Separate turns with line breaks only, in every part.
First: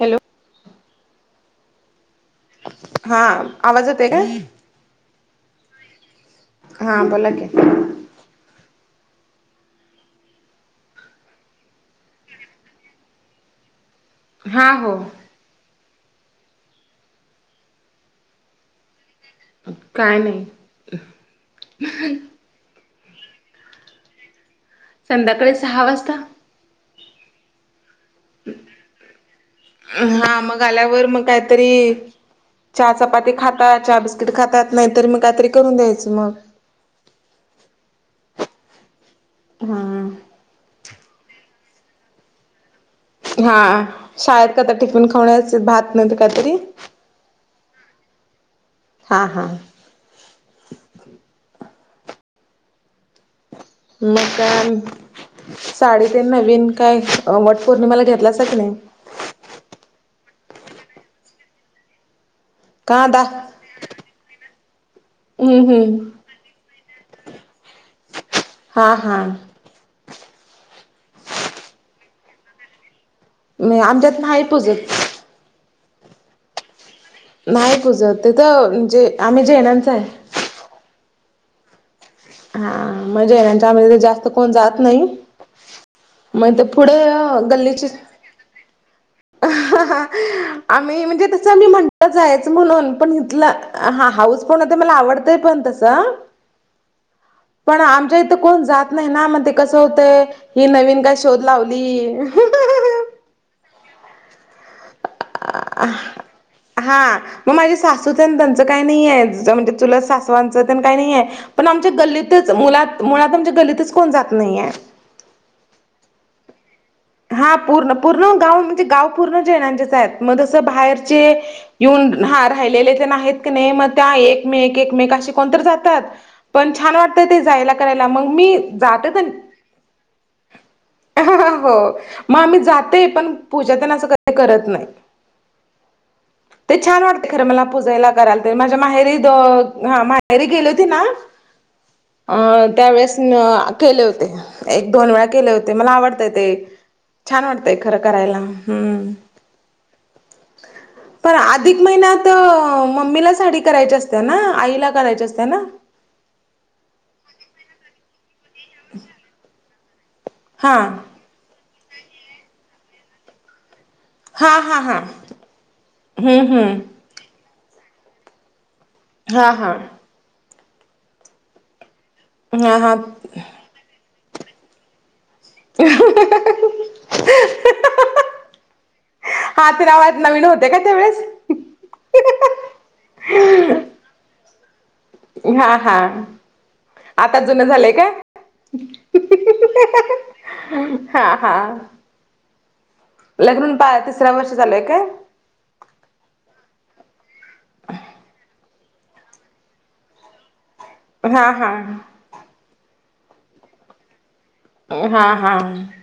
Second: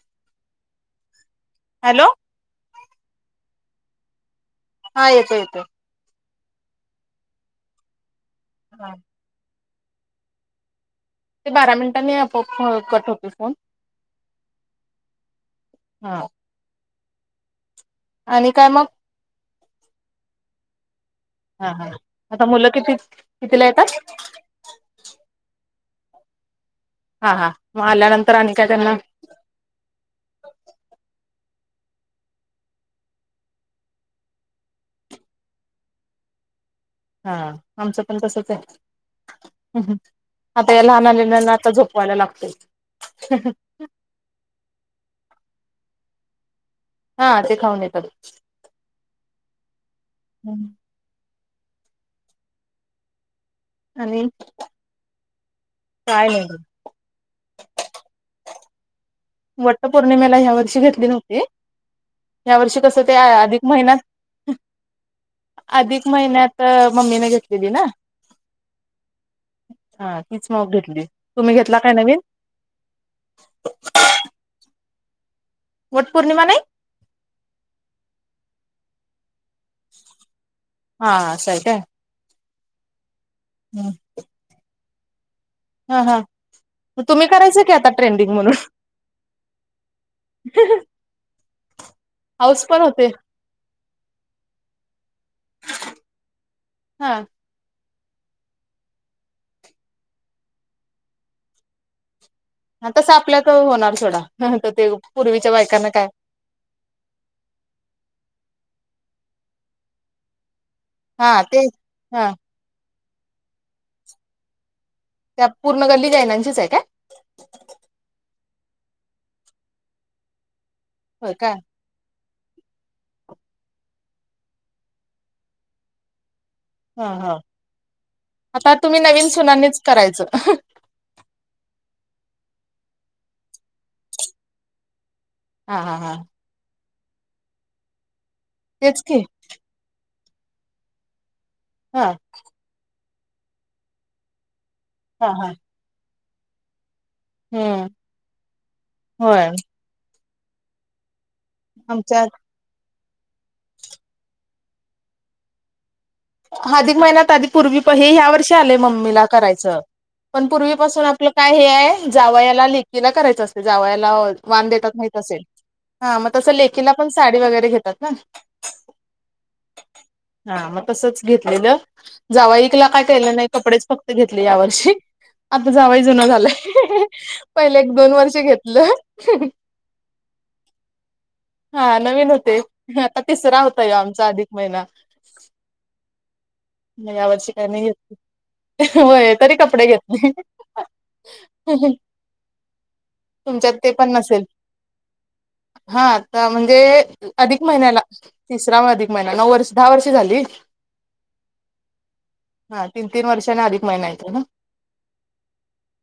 Hello
hello
हा आवाज येत आहे का
हा येत येतो
हां बोलाक
हा ते बारा मिनिटांनी आपोआप कट होते फोन
हा हो
हा आणि काय मग
काय नाही
हा हा आता मुलं किती कितीला येतात
संध्याकाळी सहा वाजता
हा हा मग आल्यानंतर आणि काय त्यांना
हा मग आल्यावर मग काहीतरी चहा चपाती खातात चहा बिस्किट खातात नाहीतर मी काहीतरी करून द्यायचं मग
हा आमचं पण तसच
हा
हाय आता या लहान आलेलाना आता झोपवायला लागतय
हा शाळेत काय तर टिफिन खावण्या भात नाही काहीतरी
हा ते खाऊन येतात
हां हां
हम्म
मग
आणि
काय साडी
काय
तेन
नाही बघ
नवीन काय वट पौर्णिमाला घेतलासा काय नाही
वट्ट पौर्णिमेला ह्या वर्षी घेतली नव्हती ह्या वर्षी कस
का
ते
दा
अधिक महिण्यात
हम्म हम्म
अधिक महिन्यात मम्मीने घेतलेली ना
हा हा
हा तीच मग घेतली तुम्ही घेतला काय नवीन
आमच्यात नाही पूजत
वाट पूर्णिमा नाही
नाही पूजत तिथं म्हणजे आम्ही जैनाच हाय
हा असं हाय काय
हा मग जैनाच्या मध्ये जास्त कोण जात नाही
हा हा
मग ते पुढ
तुम्ही करायचं की आता
गल्लीतलीच
ट्रेंडिंग म्हणून
आम्ही म्हणजे मी म्हटलं जायच
हाऊस
म्हणून
होते
पण इथलं हा हाऊस पण होते पण मला आवडतय पण तसं
हा
पण आमच्या इथं कोण जात नाही ना मण ते कसं होतंय ही नवीन काय शोध लावली
तसं आपल्याच होणार थोडा ते पूर्वीच्या बायकांना काय
हा मग माझे सासूच त्यांचं काही नाही आहे त म्हणजे चुलत सासू काही नाही आहे
हा ते
पण आमच्या
हा
गल्लीतच मुला मुळात आमच्या गल्लीतच कोण जात नाहीय
त्या पूर्ण गल्ली जैनाचीच आहे काय
हा पूर्ण पूर्ण गाव म्हणजे गाव पूर्ण जैनांचेच आहेत मग जसं बाहेरचे
होय काय
येऊन हा राहिलेले ते आहेत कणी मग त्या एकमेक एकमेक असे कोणत जातात पण छान
हा
वाटतं
हा
ते जायला करायला मग मी
आता तुम्ही
जात
नवीन सुनांनीच करायचं
हो मग आम्ही जाते पण पूजा तेन असं कधी करत नाहीत
हा हा हा
ते छान वाटते खरं मला पुूजाला करायल ते माझ्या
तेच
माहेरी
की
माहेरी गेले होते ना
हा
त्यावेेळेस केले होते एक दोन वेळा
हा
केले
हा
होते मला आवडतं ते छान वाटतंय
हम्म
खरं करायला हम्
होय
पण आ अधिक
आमच्या
महिन्यात मम्मीला साडी करायची असते ना आईला करायची असत्या ना
अधिक महिन्यात आधी पूर्वी हे ह्या वर्षी आले मम्मीला करायचं पण
हा
पूर्वीपासून आप आपलं काय हे हाय जावयाला लेक लेकीला करायच असतंय जावायला
हा
वाण
हा
देतात
हा
माहित असेल... हा मग
हम्म
तसं लेकीला
हम्म
पण साडी वगैरे घेतात ना
हां हां
हा मग तसच घेतलेलं
हा
जावईला
हा
काय केलं नाही कपडेच फक्त घेतले या वर्षी आता जावाई जुन झालाय पहिले एक दोन वर्ष घेतलं
हा ते रिवाज नवीन होते का त्या वेळेस
हा नवीन होते आता तिसरा होता हा आमचा अधिक महिना
हा हा
मग या
आता
वर्षी
जुन
काही नाही
झालंय काय?
घेतली होय तरी कपडे घेतले
हा हा लग्न
तुमच्यात ते
होऊन
पण
तिसऱ्या
नसेल
वर्ष चालू हाय काय
हा आता म्हणजे अधिक महिन्याला तिसरा म अधिक महिना नऊ वर्ष दहा वर्ष झाली
हा हा
हा तीन तीन वर्षांने अधिक महिना येत ना
हा हा ह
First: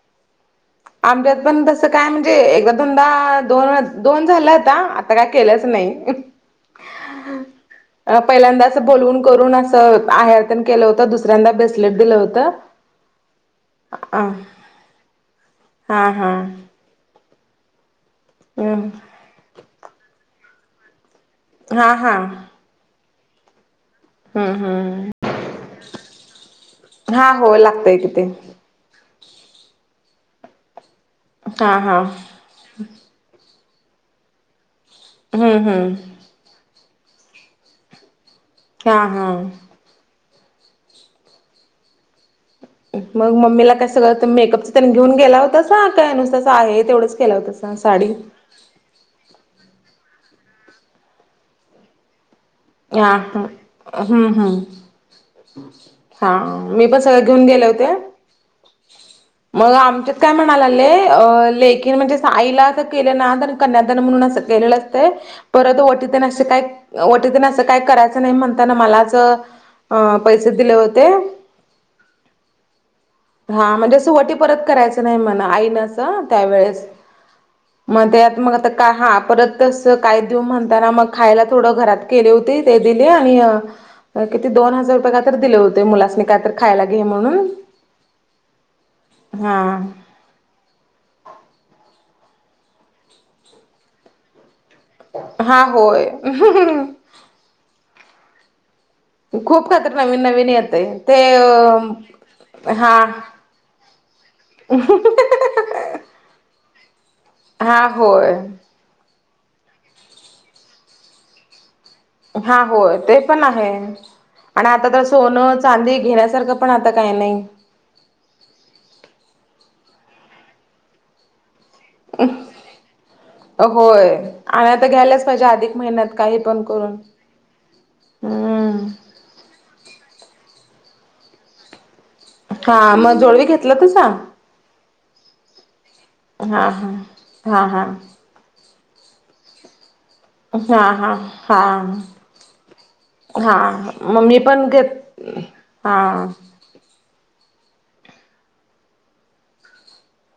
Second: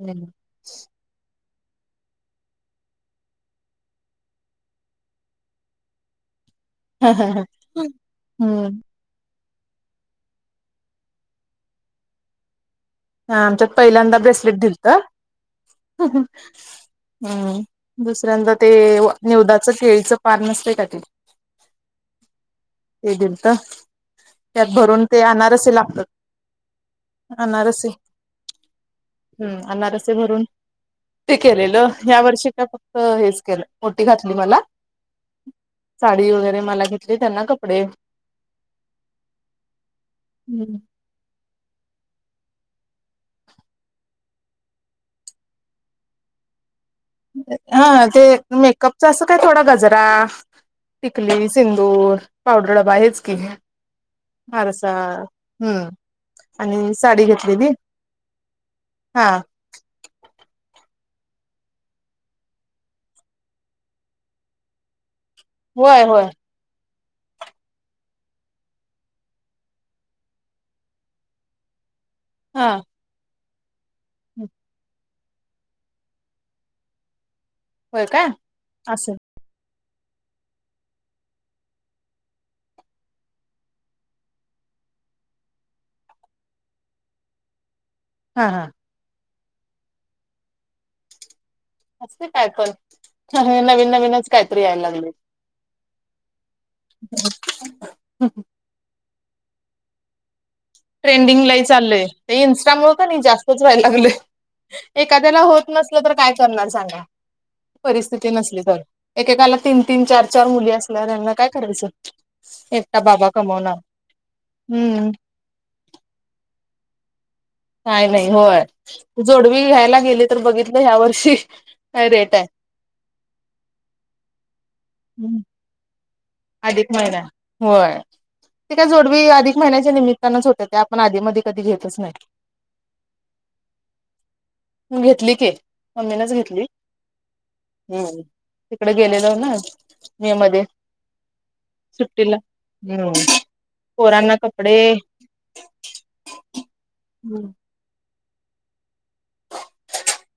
हम्म
आमच्यात पण तसं काय म्हणजे एकदा दोनदा दोन दोन झालं होता आता काय केलंच नाही
हम्म
अ पहिल्यांदा अस बोलून करून अस आरन केलं होत दुसऱ्यांदा ब्रेसलेट दिलं होतं
हा आमच्यात पहिल्यांदा
अ
ब्रेसलेट दिलत
हा हा
हम् दुसऱ्यांदा ते
हम्
न्यवदाचं केळीचं पन नसत का ते
हा हा
ते दिल तर त्यात
हम्म
भरून ते अनारसेी लागत
हा हो लागतय
अनारसी
कि ते
हम्म अनारसे भरून ते
हा
केलेलं
हा
या वर्षी का हेच केलं ओटी घातली मला
हम्म हम्म
साडी वगैरे मला घ त्यां ना कपडे
हा हा
हम्म
मग मम्मीला काय सगळं मेकअपचं त्यांनी घेऊन गेला होतासा काय नुसतं आहे तेवढंच केला होतासा
हा
साडी
ते मेकअपच असं काय थोडा गजरा टिकली सिंदूर पावडर
हा
बाहेच की
हा
नाही
हम्म हम्म
हारसा हम्म
हा
आणि
मी पण
साडी
सगळं घेऊन गेले
घेतलीलीी
होते.
हा
मग आमच्यात काय म्हणाला आले अ लेखीन म्हणजे साईला असं केलं नाण कन्यादान म्हणून असं केलेलं परत
होय
वटी
होय
काय व काही करायचं नाही म्हणताना मलाच पैसे दिले होते
हा
हा म्हणजे असवटी परत करायचं नाही म्हणा आईन असं त्यावेेळेस
होय
मग
काय
त्यात मग आता
असं
हा परत तस काय देऊ म्हणताना मग खायला थोडं घरात केले हो ते दिले आणि किती दोन हजार रुपये का तर दिले होते मुलासनी काय तर खायला घे म्हणून
हा हां
हा
असते काय करण ना भन भन काहीतरी यायला लागले
हा होय खूप खातर नवीन नवीन येत
ट्रेंडिंग लाही चालय इंस्टा
हा
मुळ का नाही जास्तच व्हायला लागलय एखाद्याला होत नसल तर काय करणार सांगा
हा
परिस्थिती
होय
नसली तर एकेकाला तीन तीन चार चार मुली असल्या त्यांना काय करायचं
हा हो
एकटा
ते
बाबा
पण आहे
कमवणार.
आणि आता तर
हम्म
सोनच चांदी घेण्यासारखं पण आता काही नाही
काय नाही होय जोडवी घ्यायला गेली तर बघितलं ह्या वर्षी रेट आहे
होय आणि आता घ्यायलाच पाहिजे अधिक महिन्यात काही पण
अधिक
करून.
महिना होय ते काय
हम्म
जोडवी अधिक महिन्याच्या निमित्तानंच होत ते आपण आधी मध कधी घेतच नाही
हा मग जोडवी घेतला तुझ
म घेतली के मम्मीनच घेतली
हा हा. हा हा
हम्म तिकडे गेलेलंऊ ना मे मध्ये
हा हा हा
सुट्टीला हम्म
हा मम्
पोरांना
ममी पण
कपडे
घेत हा
[unintelligible]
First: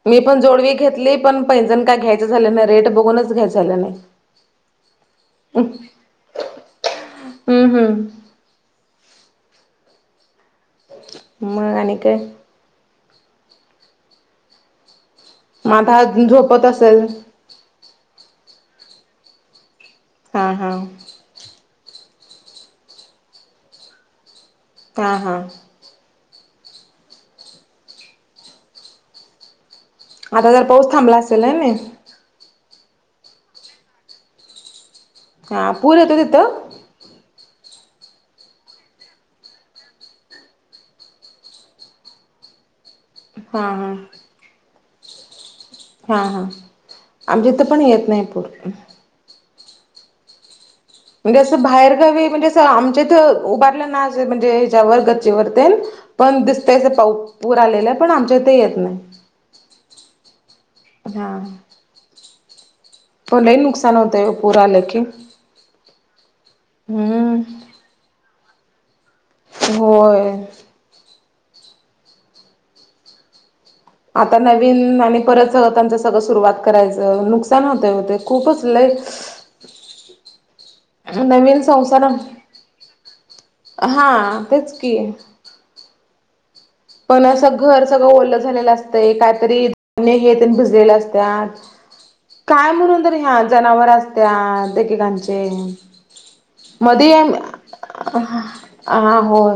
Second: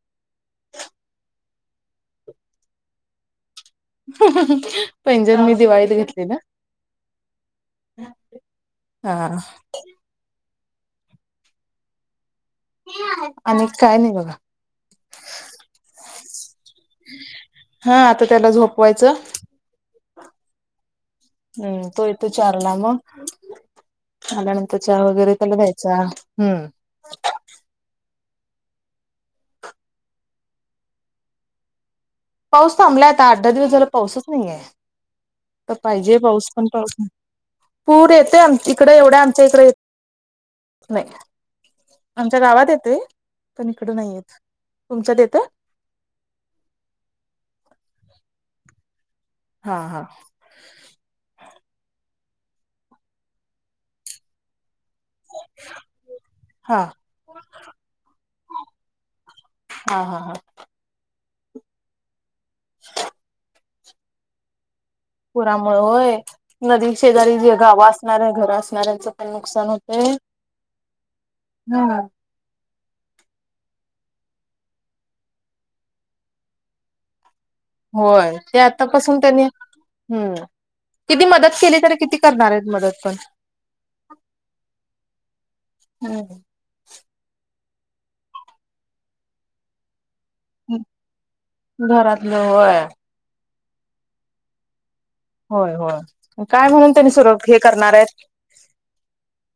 मी पण जोडवी घेतली पण पहिजण काय घ्यायचं झाले नाही रेट बघूनच घ्याय झालं नाही.
पैंजण मी दिवाळीला घेतली ना.
हम्म हम्म
हा.
मग आणि काय.
आणि काय नाही बघा.
म आता झोपत असेल.
हा आता त्याला झोपवायचं
हा हा.
हम्म तो येतो चारला मग आल्यानंतर चहा
हा
वगैरे
हा
त्याला द्यायचं. अच्छा हम्म.
आता जर पाऊस थांबला असेलय हाय ना.
पाऊस थांबलाय आता अठ दहा दिवस झाला पाऊसच नाहीये
हा
तर
पूर
पाहिजे
येतो
पाऊस
तिथं
पण पाऊस नाही. पूर येते आम इकडे एवढ्या आमच्या इकडे य नाही आमच्या गावात येतय
हा
पण इकड
हा
नाही येत तुमच्यात येतं.
हा हा आमच्या इथं पण येत नाही पूर.
हा हा.
म्हणजे असं बाहेरगावी म्हणजे असं आमच्या इथ उभारलं ना म्हणजे ह्याच्यावर गच्चीवर ते पण
हा
दिसतयस पा पूर आलेला आहे पण आमच्या इथे येत नाही.
हा हा हा
हा.
[unintelligible]
हो लय नुकसान होतंय पूर आल की.
पुरामुळे होय नदी शेजारी
हम्म
जे गाव असणार आहे घर असणाऱ्यांच नुकसान होते
होय
हम्म.
आता नवीन आणि परत त्यांंच सगळं सुरुवात करायचं नुकसान नुकसान होतं ते
होय
खूपच लई
आतापासून त्यांनी हम्म किती मदत
नवीन
केली तरी
संसार
किती करणार आहेत मदत पण
हा तेच कि.
[unintelligible]
पण असं घर सगळं ओलं झालेलं असतंय काहीतरी भिजलेले असत
घरातलं
काय
होय
म्हणून ह्या जनावर असत्या एक एकाचे
होय
ते
होय काय म्हणून त्यांनी
मध्ये
सुर हे करणार आहेत
ह होय.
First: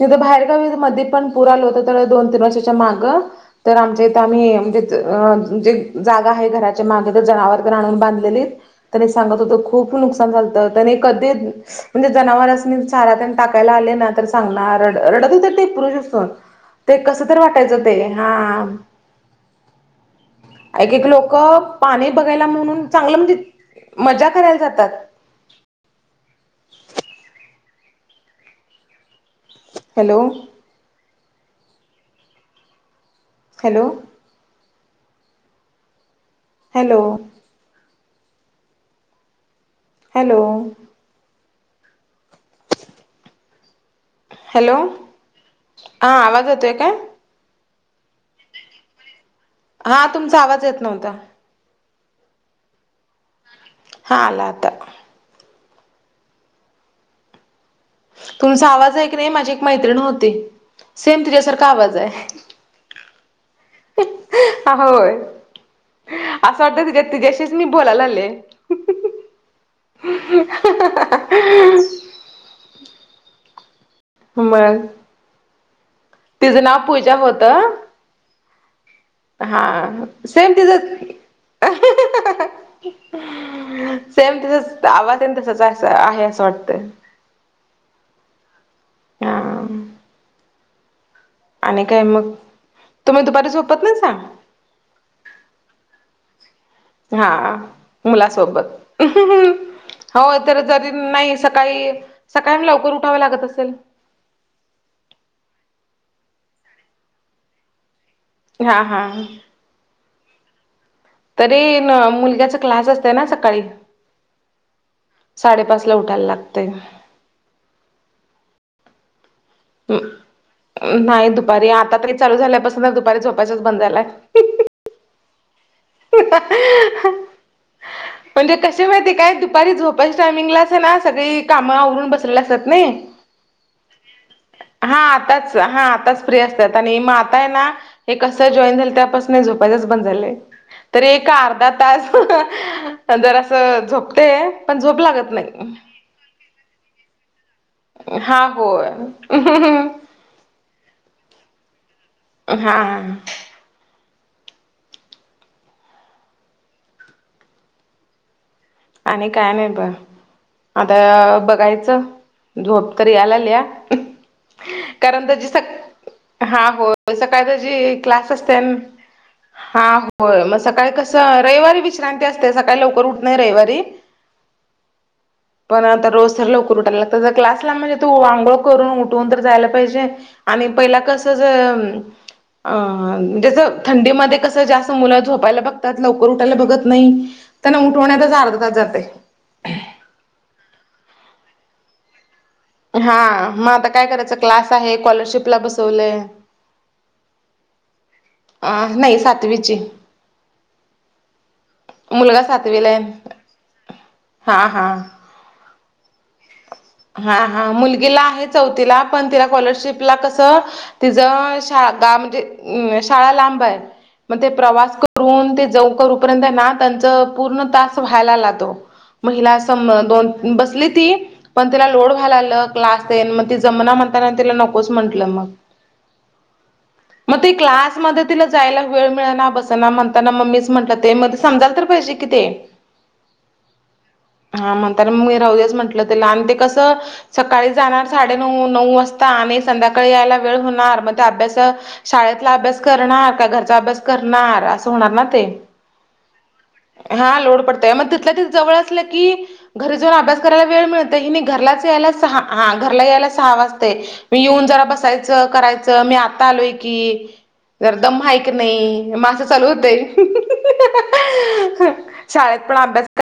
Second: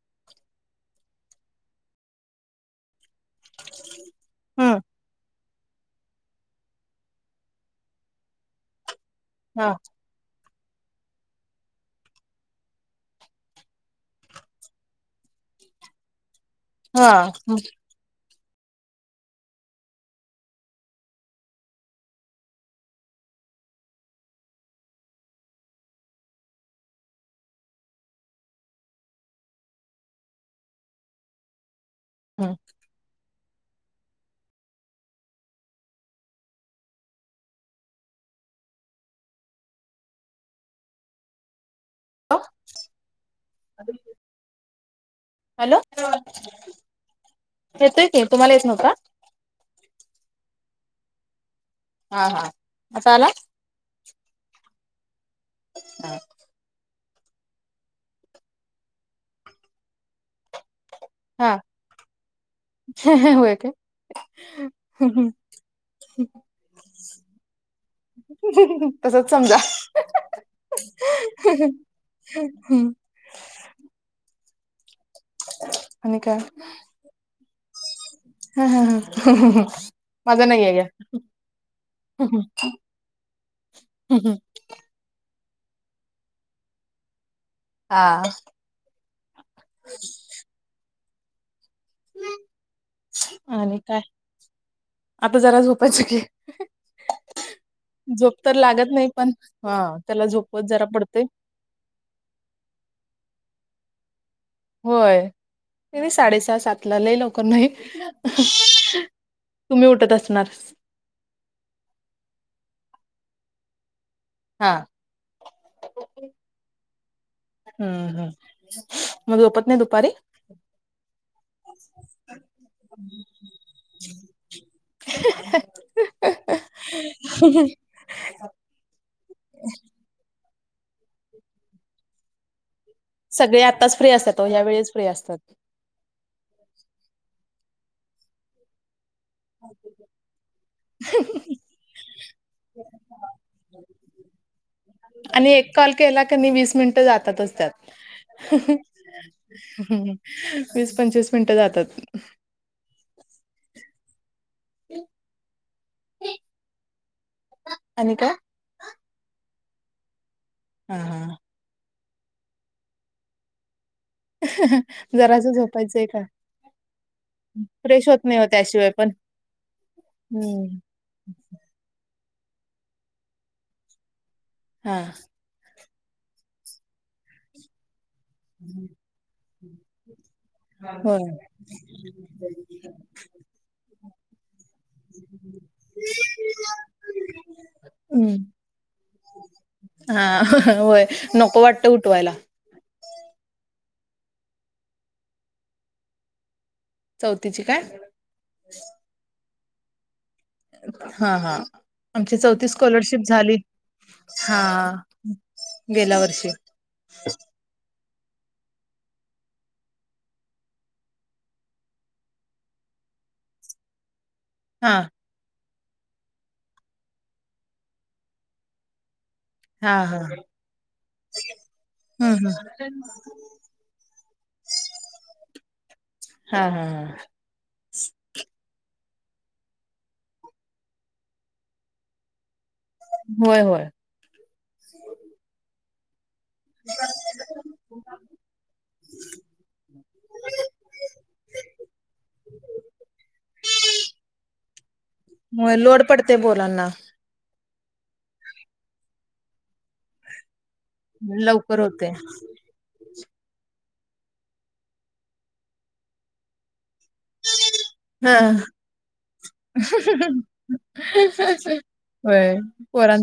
तिथं बाहेरगावी मध्ये पण पुर आलं होतं तर दोन तीन वर्षाच्या मागं तर आमच्या इथं आम्ही
हम्म.
म्हणजे जे जागा आहे घराच्या मागे तर जनावर तर आणून बांधलेली त्यां सांगत होत
हा
खूप नुकसान झाल त कधी त्यांनी कधी म्हणजे जनावरांसनी चारा टाकायला आले ना सांगणार रडत तर ते पुरुष असून ते कस
हा
तर वाटायचं ते हा. एक एक लोक पाणी बघायला म्हणून चांगलं म्हणजे मजा करायला जातात. Hello.
[unintelligible]
Hello. Hello. Hello.
[unintelligible]
Hello
hello
हा आवाज येतोय काय.
येतय की तुम्हाला येत नव्हता.
हा तुमचा आवाज येत नव्हता.
हा हा हा आता आला.
हा आला आता.
हा
तुमचा आवाज आहे की नाही माझी एक मैत्रिण होती सेम तीझ्यासारखा आवाज आहे
ह ह होय का
होय असं वाटत तुच्या तुझ्याशीच मी बोलायला आले
तसच समजा ह हा
मग
[inaudible]
तिचं नाव पूजा होतं हा
माझा
सेम
नाही आहे या.
तिचं सेमती आवाज अत तसचं आहे असं वाटत
हा
हा
ह
आणि काय मग तुमही दुपारी
आणि
झोपत ना
काय
सांग
आता जरा झोपायच की
हा
झोप तर
मुलासोबत
लागत नाही पण हा
हो
त्याला
तर
झोपवत जरा
जरी
पडते
नाही सकाळी सकाळ लवकर उठाव लागत असेल
होय त साडेसहा सात ला ल लवकर नाही
हा हा
तुम्ही उठत असणार
तरी मुलग्याचा क्लास असत ना सकाळी
हा
साडेपाच ला उठायला लागतय
हम्म हम् मज गप
नाही दुपारी आता तरी चालू झाल्यापासून तर दुपारी झोपायच्याच बंद झालाय
[inaudible]
हो
ह
कसे माहितीय काय दुपारी झोपाच्या टायमिंगला ना सगळी काम उरून बसले असतात नाही
सगळे आत्ताच फ्री असतातो ह्या वेळेच
हा
फ्री असतात
आताच हा आता फ्री असतात आणि आता आहेना मग कस जॉईन झालंय त्यापासून झोपायच बंद झा तर ए अर्धा तास जर असं झोपते पण झोप लागत
आणि एक
नाही
कॉल केला क नाही वीस मिनिटं जातातच त्यात.
हा होय
वीस पंचवीस मिनिटं जातात
हा
आणि का
आणि काय नाही ब
हा
आता
हा
बघायचं झोप तरी आला लि
जराचं झोपायचंय का
हा हो सकाळी त जी
फ्रेश होत
क्लास
नाही हो
असते
त्याशिवाय पण
हा होय मग
हम्म
सकाळी क रविवारी विश्रांती असते सकाळी लवकर उठ नाही रविवारी
हा
पण आता रोज सर लकर उठायला लागत ज कला म्हणजे तू करून उठवून तर जायला पाहिजे आणि पहिला
होय.
कसच अ म्हज थंडीमध्येध्ये कसं जास् मुलं झोपायला बघतात लवकर उठायला बघत नाही त्यांना उठवण्याचाच
हम्म
अर्धताच जाते
हा होय नको वाटतं उठवायला
हा मग आता काय करायचं क्लास आहे स्कॉलरशिपला बसवलंय
चौथीची काय
आ नाही सातवीच
हा हा आमची
मुलगा
चौथी
सातवीला आहे
स्कॉलरशिप झाली हा गेल्या वर्षी
हा हा मुलगीला आहे चौथीला पण तिला स्कॉलरशिपला कसं तिचं शा गा म्हणजे अ शाळा लांब आहे मग ते
हा
प्रवास करून ते ज कर त्यां पूर्ण त व्हाला लातो मला
हा हा
दोन बसली ती पण तिला लोड
हम्म
व्हायला
हम्म
आलं क्लास टेन मग ती जमना म्हणताना तिला नकोच म्हंटलं मग
हा हा हा
मग त क्लासमध्ये तिला जायला वेळ मिळना बस ना म्हणताना मम्मीच म्हटलं ते मग ते समजाल तर पहिजसे किती
होय होय
हा म्हणता मग हे राहदच म्हंटलं त्याला आणि ते कसं सकाळी जाणार साडेनऊ नऊ वाजता आणि संध्याकाळी यायला वेळ होणार मग ते अभ्यास शाळेतला अभ्यास करणार का घरचा अभ्यास करणार असं होणार ना ते
होय लोड पडते बोला ना
हा लोड पडतय मग तिथल्या ति जवळ असलं की घरी जाऊन अभ्यास करायला वेळ मिळत
लवकर
घरलाच यायला
होते.
सहा हा घरला यायला सहा वाजते मी येऊन जरा बसायचं करायचं मी आता आलोय की जर दम
हा.
माईक नाही मासं चालू होतय
होय
शाळेत पण अभ्यास
पोरांचा